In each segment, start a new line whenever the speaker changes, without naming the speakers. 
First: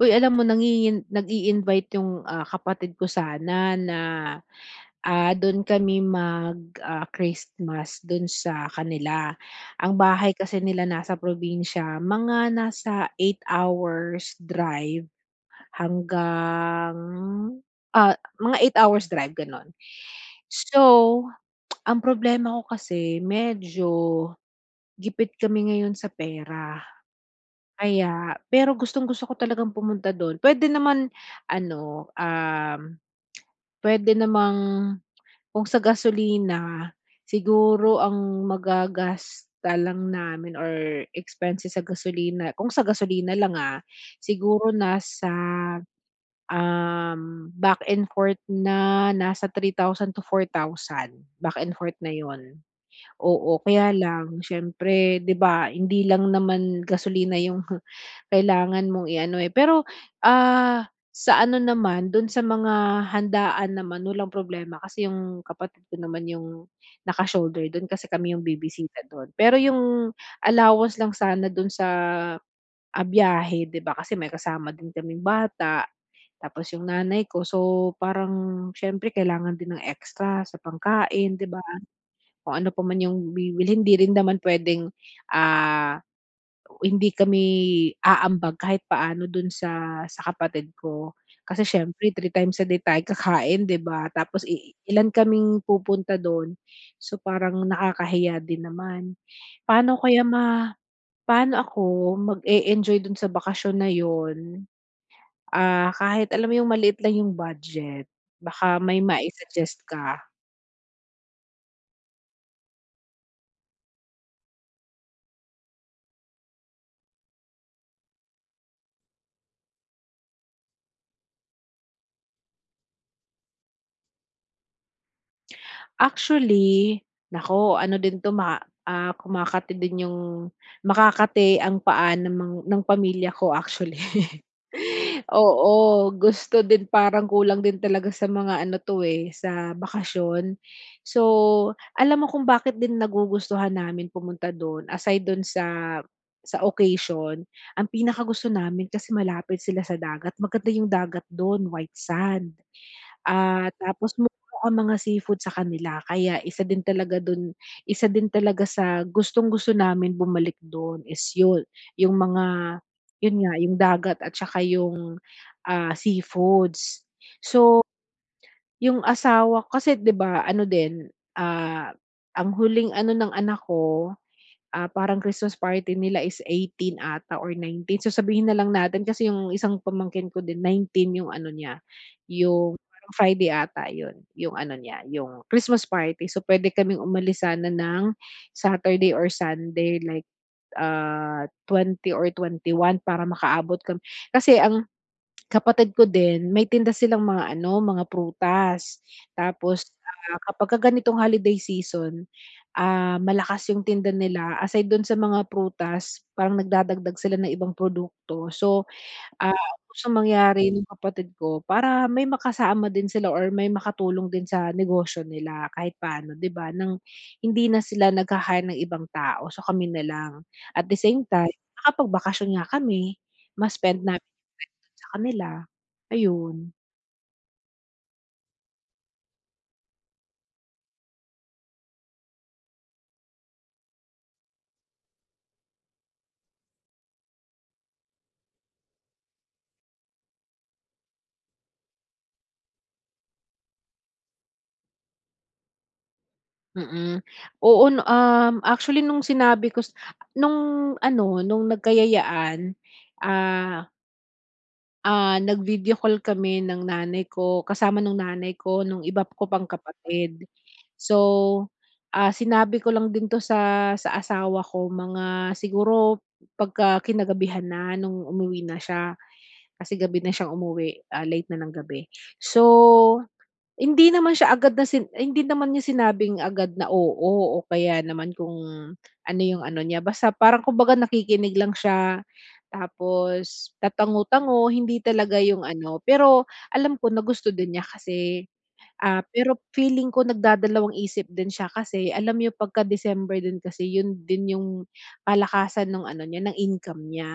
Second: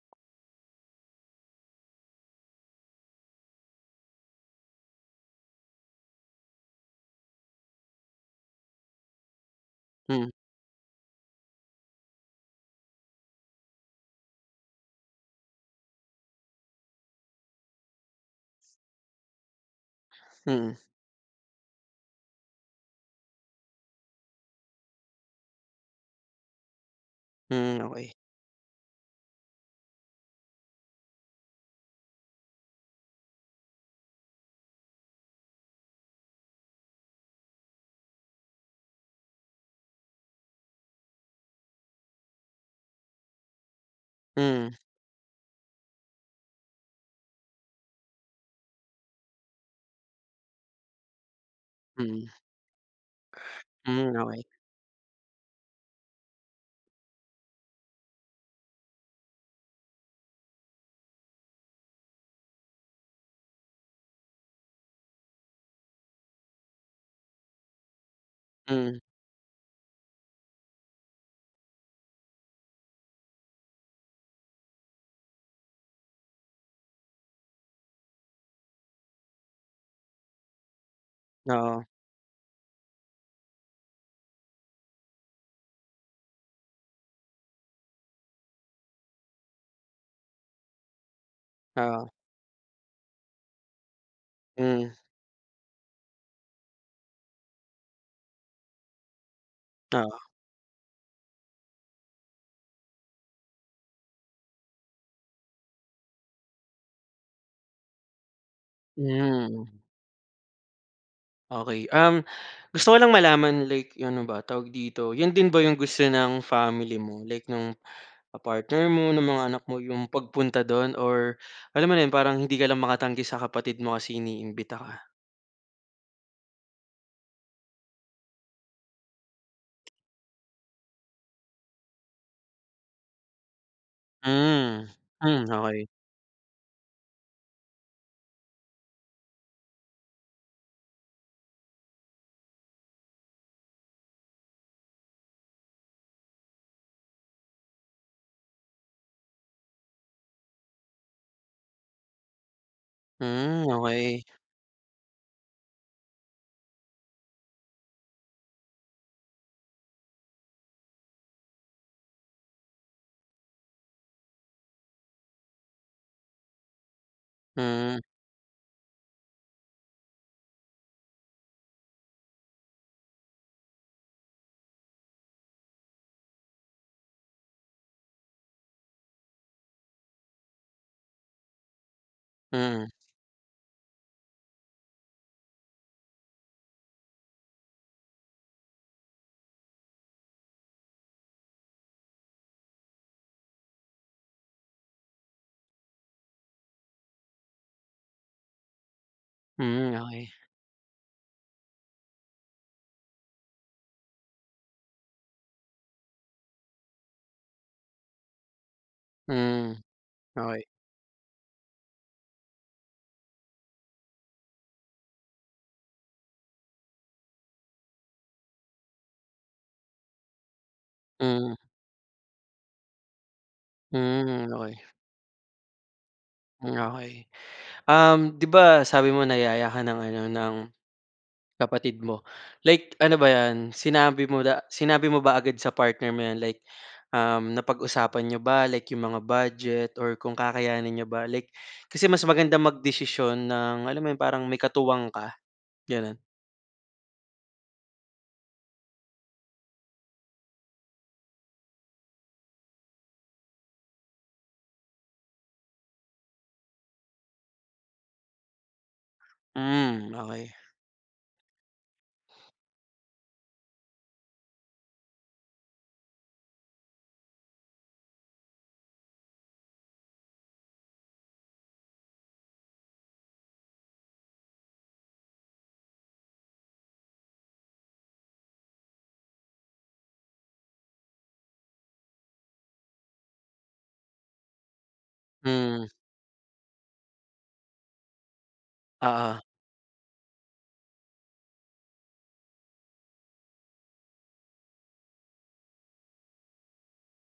Uy, alam mo nangingin nagi-invite yung, ah, kapatid ko sana na, ah, dun kami mag, ah, Christmas dun sa kanila. Ang
Hmm.
bahay kasi nila nasa probinsiya. Mga nasa 8 hours drive hanggang, ah, mga 8 hours drive gano'n.
Mm.
So, ang problema ko kasi medyo gipit kami ngayon sa pera.
Mm, okey.
Kaya pero gustong-gusto ko talagang pumunta dun puwede naman ano, um, puwede namang kung sa gasolina siguro ang magagasta lang namin or expenses sa gasolina, kung sa gasolina lang ah. Siguro
Mm.
nasa, um, back and forth na nasa 3,000 to 4,000 back and forth na
Mm.
yun. Oo kaya
Hmm,
lang
okey.
siyempre di ba, hindi lang naman gasolina yung kailangan mong iano, eh. Pero, ah, sa ano naman dun sa mga handaan naman, walang problema kasi yung kapatid ko naman yung naka shoulder dun kasi kami yung
Mm.
bibisita do'n. Pero 'yong allowance lang sana dun sa, ah, biyahe 'di ba, kasi may kasama din kaming bata, tapos 'yong nanay ko, so parang siyempre kailangan din ng extra sa pangkain 'di ba
Oo.
kung ano pa yung bibihin 'di rin naman puwedeng, ah, hindi kami aambag kahit paano dun sa sa kapatid ko. Kasi
Oo.
siyempre 3 times a day tayo kakain, 'di ba? Tapos i
Mm.
ilan kaming pupunta doon, so parang nakakahiya din naman. Paano kaya
Oo.
ma paano ako mag-e-enjoy doon sa bakasyon na 'yon, ah, kahit alam mo yung maliit lang yung budget? Baka may
Mm.
mai-suggest ka.
Okey. Um, gusto ko lang malaman, like 'yong, ano ba tawag dito, 'yon din ba 'yong gusto ng family mo, like no'ng, ah, partner mo, ng mga anak mo, 'yong pagpunta do'n or alam mo na 'yon, parang hindi ka lang makatanggi sa kapatid mo kasi iniimbita ka?
Actually, naku, ano din 'to ma ah, kumakati din 'yong makakati ang paa ng mang ng pamilya ko, actually.
Hmm. Hmm, okey.
Oo, gusto din, parang kulang din talaga sa mga ano 'to, eh, sa bakasyon. So, alam mo kung bakit din nagugustuhan namin pumunta do'n, aside do'n sa sa occasion, ang pinakagusto namin kasi malapit sila sa dagat, maganda 'yong dagat do'n white sand.
Hmm,
Ah, tapos
okey.
mura ang mga seafood sa kanila kaya isa din talaga do'n isa din talaga sa gustong-gusto namin bumalik do'n is 'yon, 'yong mga 'yon nga 'yong dagat at saka 'yong, ah, seafoods. So,
Mm.
'yong asawa kasi, 'di ba, ano din, ah, ang huling ano ng anak ko, ah, parang Christmas party nila is 18 'ata or 19, so sabihin na lang natin kasi 'yong isang pamangkin ko din 19 'yong ano niya, 'yong
Mhm.
parang Friday 'ata 'yon, 'yong ano niya 'yong Christmas party. So, puwede kaming umalis sana ng Saturday or Sunday like, ah, 20 or 21 para makaabot kami. Kasi ang, kapatid ko din may tinda silang mga ano, mga prutas tapos,
Hmm, okay.
ah, kapagka ganitong holiday season, ah, malakas 'yong tinda nila, aside do'n sa mga prutas parang nagdadagdag sila ng ibang produkto. So, ah,
Hmm.
gustong
Okey.
mangyari ng kapatid ko para may makasama din sila or may makatulong din sa negosyo nila kahit paano, 'di ba, nang hindi na sila nagha-hire ng ibang tao, so kami na lang. At the same time,
Mm.
nakapagbakasyon nga kami, ma-spend namin 'yong
Hmm, okey.
time do'n sa kanila, ayun.
Hmm, okey. Um, 'di ba, sabi mo nayaya ka ng ano ng, kapatid mo. Like, ano ba 'yan? Sinabi mo da sinabi mo ba agad sa partner mo 'yan, like, um, napag-usapan niyo ba, like 'yong mga budget or kung kakayanin niyo ba? Like, kasi mas magandang magdesisyon ng, alam mo 'yon, parang may katuwang ka, gano'n.
Mm. Oo, 'no, um, actually nung sinabi ko s nung ano, nung nagkayayaan, ah ah, nag-video call kami ng nanay ko. Kasama nung nanay ko nung iba ko pang
Hmm,
kapatid.
okey.
So, ah, sinabi ko lang din 'to sa sa asawa ko, mga siguro pagka kinagabihan na nung umuwi na siya. Kasi gabi na siyang umuwi, ah, late na ng gabi. So, hindi naman siya agad na si hindi naman niya sinabing agad na, oo, o kaya naman kung ano yung ano niya, basta parang kumbaga nakikinig lang siya, tapos tatango-tango. Hindi talaga yung
Mm.
ano, pero alam ko na gusto din niya kasi, ah,
Oo.
pero feeling ko nagdadalawang isip din siya. Kasi alam niya pagka December din kasi, yun din yung kalakasan ng ano niya, ng income niya.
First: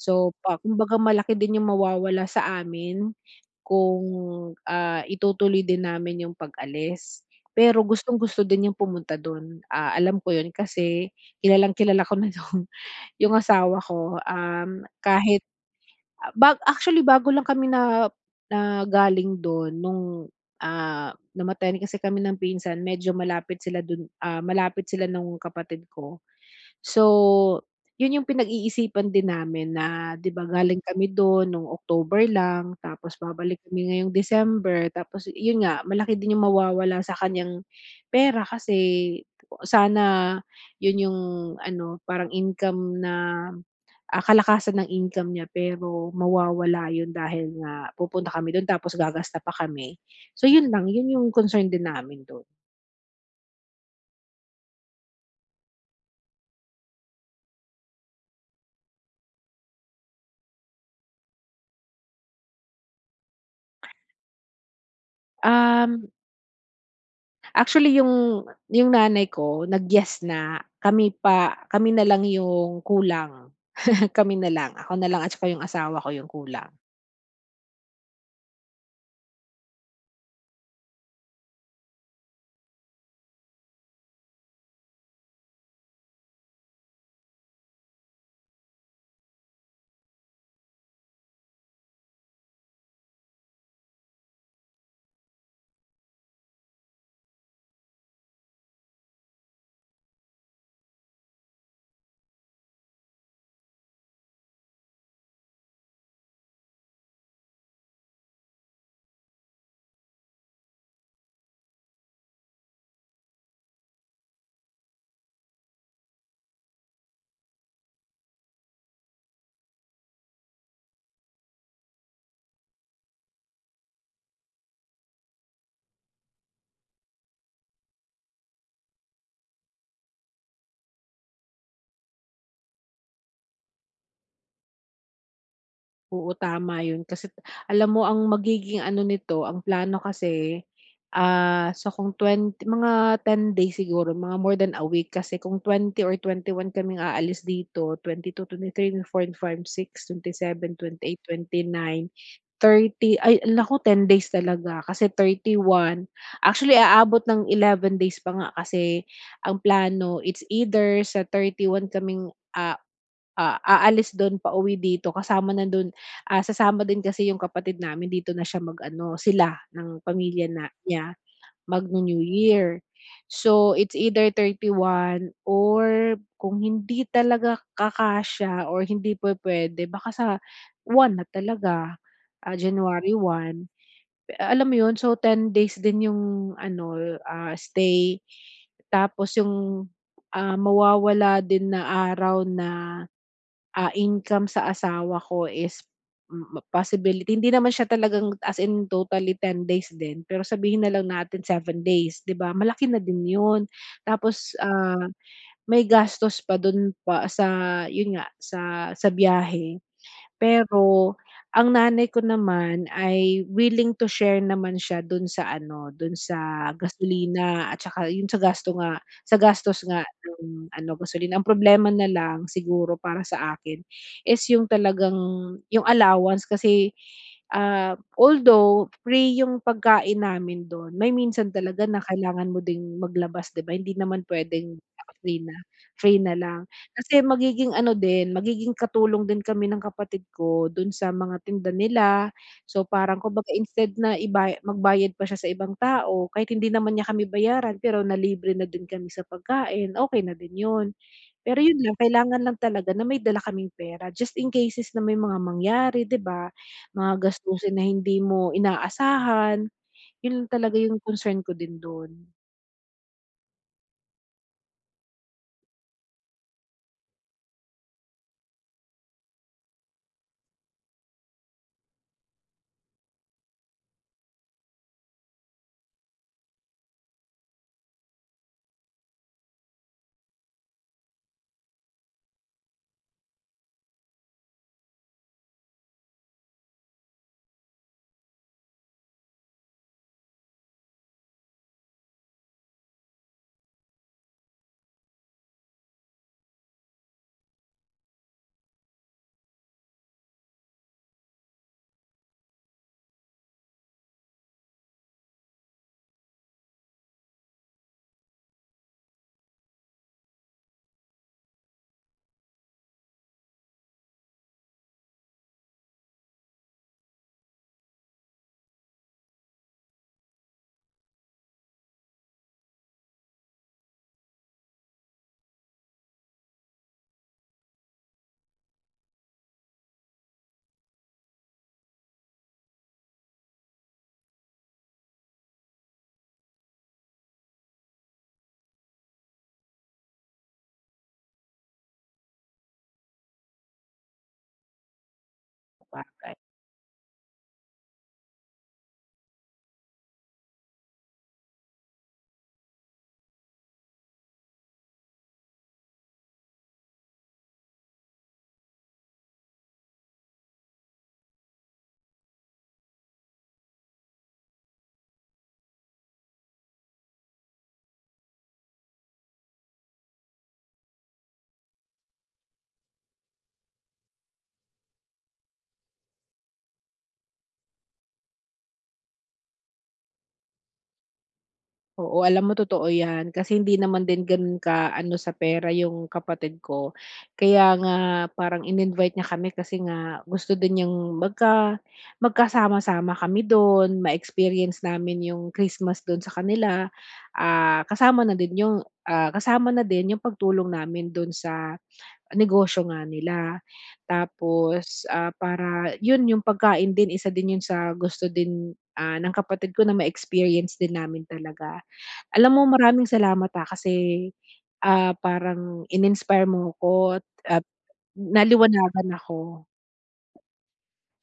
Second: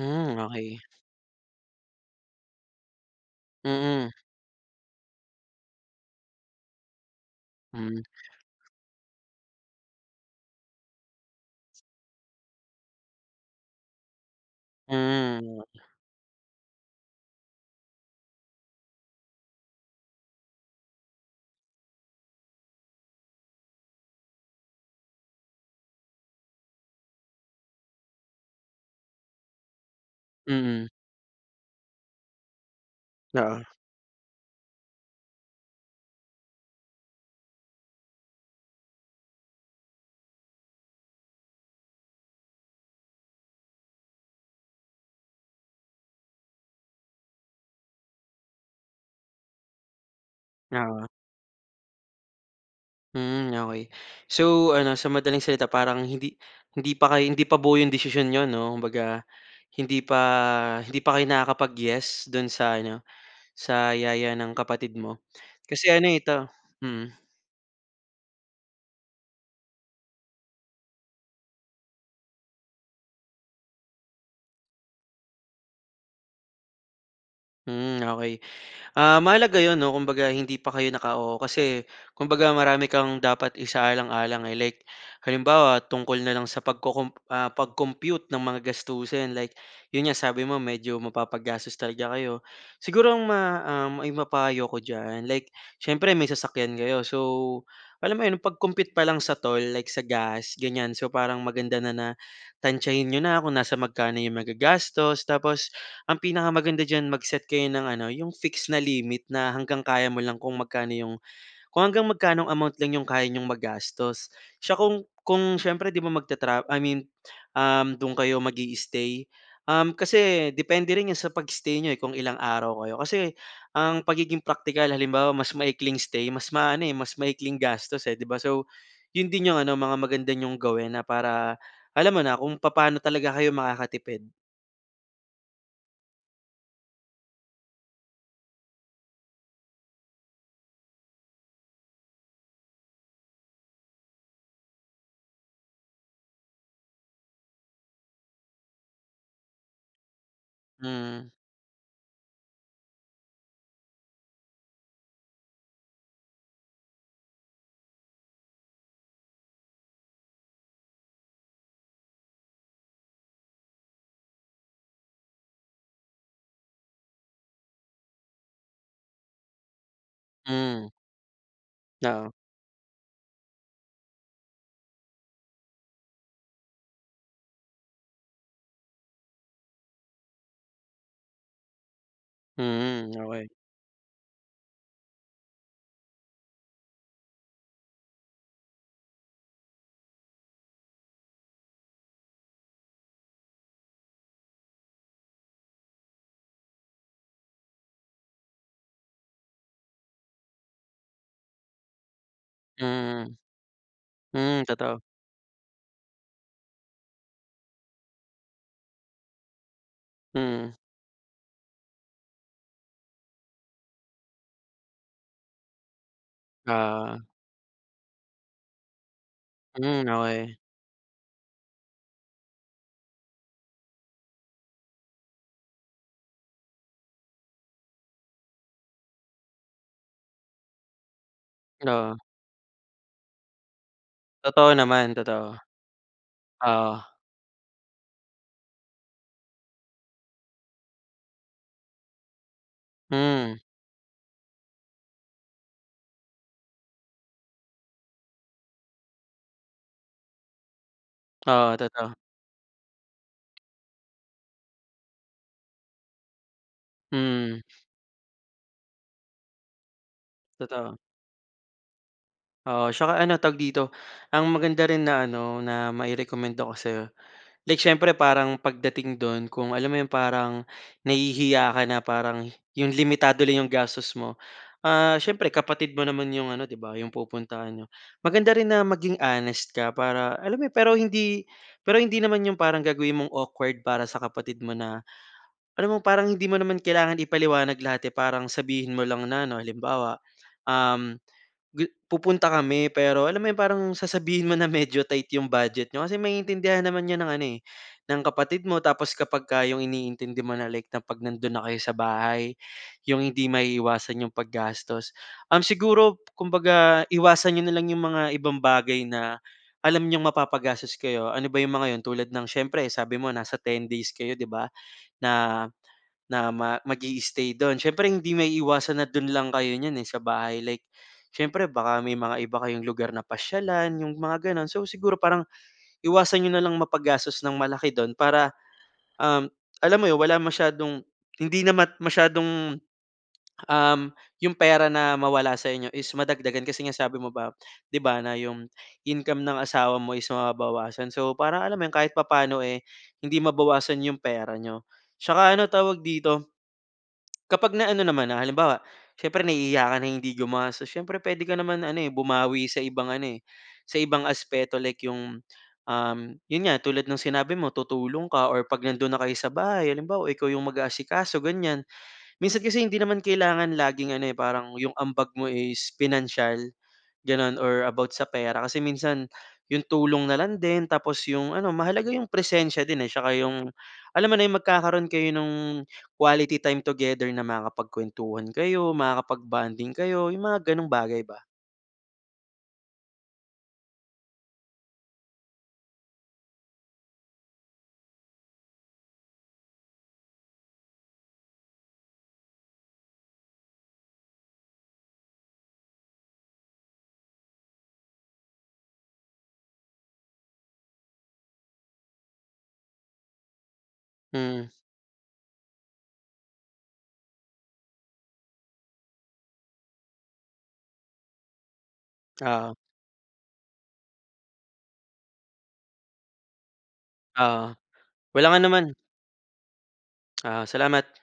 So, pa
okey.
kumbaga malaki din yung mawawala sa amin kung,
Mm.
ah, itutuloy din namin yung pag-alis. Pero
Hmm.
gustong-gusto din niyang pumunta dun. Ah, alam ko yun, kasi kilalang-kilala ko na yung yung asawa ko, um,
Mm,
kahit,
oo nga.
ah, ba actually bago lang kami na na galing dun nung, ah, namatayan kasi kami ng pinsan medyo malapit sila dun, ah, malapit sila nung kapatid ko. So, yun yung pinag-iisipan din namin na, 'di ba, galing
Mm.
kami do'n no'ng October lang, tapos babalik
Oo.
kami ngayong December. Tapos, yun nga, malaki din yung mawawala sa kanyang pera kasi sana yun yung ano, parang income na, ah, kalakasan ng income niya, pero mawawala yun dahil nga pupunta kami do'n tapos gagasta pa kami. So, yun lang.
Oo.
Yun yung concern din namin do'n.
Mm, okey. So ano, sa madaling salita, parang hindi hindi pa kayo hindi pa buo 'yong desisyon niyo 'no, kumbaga hindi pa hindi pa kayo nakakapag-yes do'n sa ano, sa yaya ng kapatid mo? Kasi ano
Um
ito mm.
Actually, yung yung nanay ko nag-yes na, kami pa kami na lang yung kulang, kami na lang, ako na lang at saka yung asawa ko yung kulang.
Mm, okey. Ah, mahalaga 'yon 'no, kumbaga hindi pa kayo naka-oo kasi kumbaga marami kang dapat isaalang-alang. Like, halimbawa tungkol na lang sa pag-co-comp ah, pag-compute ng mga gastusin, like 'yon nga sabi mo medyo mapapagastos talaga kayo. Siguro ang ma um, maipapayo ko diyan, like siyempre may sasakyan kayo, so alam mo 'yon pag-compute pa lang sa toll, like sa gas gan'yan, so parang maganda na, na tansyahin niyo na kung nasa magkano 'yong magagastos. Tapos ang pinakamaganda diyan mag-set kayo ng ano 'yong fix na limit na hanggang kaya mo lang kung magkano 'yong, kung hanggang magkanong amount lang 'yong kaya niyong magastos. Siya kung kung siyempre 'di ba, magtratra I mean, um, do'n kayo mag-i-stay, um, kasi depende rin sa pag-stay niyo, eh, kung ilang araw kayo, kasi ang pagiging praktikal halimbawa mas maikling stay, mas maano, eh, mas maikling gastos eh, 'di ba? So, yun din yung ano mga maganda niyong gawin na para alam mo na kung papaano talaga kayo makakatipid.
Oo, tama 'yon. Kasi t alam mo ang magiging ano nito, ang plano kasi, ah, so kung twen mga 10 days siguro, mga more than a week kasi kung 20 or 21 kaming aalis dito, twenty-two, twenty-three, twenty-four, twenty-five, twenty-six, twenty-seven, twenty-eight,
Hmm.
twenty-nine, thirty, ay, naku 10 days talaga kasi 31. Actually, aabot ng 11 days pa nga kasi ang plano, it's either sa 31 kaming, a a aalis do'n pauwi dito kasama na do'n ah, sasama din kasi yung kapatid namin, dito na siya mag-ano sila ng pamilya na
Hmm.
niya magnu-New
Oo.
Year. So, it's either 31 or kung hindi talaga kakasiya or hindi pu-puwede baka sa 1 na talaga, ah,
Mm,
January
okey.
1. Eh, alam mo 'yon. So, 10 days din yung ano, ah, stay tapos yung, ah, mawawala din na araw na, ah, income sa asawa ko is m possibility hindi naman siya talagang as in totally 10 days din, pero sabihin na lang natin 7 days, 'di ba, malaki na din
Mm, mm.
'yon. Tapos,
Hmm, totoo.
ah, may gastos pa dun pa sa, yun nga sa, sa biyahe.
Mm.
Pero, ang nanay ko naman ay willing to share naman siya dun sa ano, dun sa
Oo.
gasolina at tsaka yun sa gasto nga sa gastos nga
Mm, okey.
nung ano, gasolina. Ang problema na lang siguro para sa akin is yung talagang yung allowance kasi, ah, although free yung pagkain namin dun, may minsan talaga na
Oo.
kailangan mo ding maglabas, 'di ba, hindi naman
Totoo
puwedeng
naman,
dahil free
totoo.
na, free na lang.
Oo.
Kasi magiging ano din, magiging katulong din kami ng kapatid ko dun sa mga tinda nila so, parang kumbaga
Hmm.
instead na ibay magbayad pa siya sa ibang tao kahit hindi naman niya kami bayaran, pero nalibre na din kami sa pagkain, okey na din 'yon. Pero
Oo,
yun lang,
totoo.
kailangan lang talaga na may dala kaming pera just in cases na may mga mangyari, 'di ba, mga
Mm.
gastusin na hindi mo inaasahan. Yun lang talaga
Totoo.
yung concern ko din dun.
Oo. Tsaka ano tawag dito, ang maganda rin na ano, na mai-rekomenda ko sa‘yo, like siyempre, parang pagdating do’n kung alam mo ‘yong parang nahihiya ka na parang ‘yong limitado lang ‘yong gastos mo. Ah, siyempre, kapatid mo naman ‘yong ano, ‘di ba, ‘yong pupuntahan niyo. Maganda rin na maging honest ka para alam mo ‘yon. Pero hindi pero hindi naman ‘yong parang gagawin mong awkward para sa kapatid mo na alam mo, parang hindi mo naman kailangan ipaliwanag lahat, eh, parang sabihin mo lang na ano, halimbawa, um, gu pupunta kami, pero alam mo ‘yong parang sasabihin mo na medyo tight ‘yong budget niyo kasi maintindihan naman ‘yan ng ano, eh, ng kapatid mo. Tapos kapagka ‘yong iniintindi mo na, like na ‘pag nando’n na kayo sa bahay, ‘yong hindi maiiwasan ‘yong paggastos. Um, siguro kumbaga, iwasan niyo na lang ‘yong mga ibang bagay na alam niyong mapapagastos kayo. Ano ba ‘yong mga ‘yon? Tulad ng siyempre, sabi mo, nasa 10 days kayo, ‘di ba, na na ma mag i-i-stay do’n. Siyempre, hindi maiiwasan na do’n lang kayo niyan, eh, sa bahay, like siyempre, baka may mga iba kayong lugar na pasyalan, yung mga gano'n. So, siguro parang iwasan niyo na lang mapagastos nang malaki dun para, um, alam mo ‘yon, wala masyadong hindi naman masyadong, um, yung pera na mawala sa inyo, is madagdagan kasi nga sabi mo ba ‘di ba, na ‘yong income ng asawa mo is mababawasan. So, para alam mo ‘yon kahit papaano, eh, hindi mabawasan ‘yong pera niyo. Tsaka ano tawag
Sabagay.
dito, kapag na ano naman na, halimbawa, siyempre nahihiya ka na hindi gumastos. Siyempre puwede ka naman ano, eh, bumawi sa ibang ano, eh, sa ibang aspeto. Like ‘yong, um, ‘yon nga, tulad ng sinabi mo, tutulong ka or ‘pag nando’n na kayo sa bahay, halimbawa ikaw ‘yong mag-aasikaso, ganyan. Minsan kasi, hindi naman kailangan laging ano, eh, parang ‘yong ambag mo is pinansiyal gano’n or about sa pera kasi minsan ‘yong tulong na lang din. Tapos ‘yong ano, mahalaga ‘yong presensiya din, eh, tsaka ‘yong alam mo na, yung magkakaroon kayo nung quality time together na makakapagkwentuhan kayo, makakapag bonding kayo, yung mga gano'ng bagay ba.
Oo, alam mo totoo 'yan. Kasi hindi naman din ganun ka ano sa pera yung kapatid ko. Kaya nga parang in-invite niya kami kasi nga gusto din niyang magka magkasama-sama kami dun, ma-experience namin yung Christmas dun sa kanila. Ah, kasama na din ‘yong, ah, kasama na din ‘yong pagtulong namin do’n sa negosyo nga nila.
Mm.
Tapos, ah, para ‘yon ‘yong pagkain din, isa din yun sa gusto din, ah, ng kapatid ko na ma-experience din namin talaga. Alam mo,
Oo.
maraming salamat ha, kasi, ah, parang in-inspire mo ‘ko at at
Oo. Walang anuman.
naliwanagan ako.
Oo, salamat.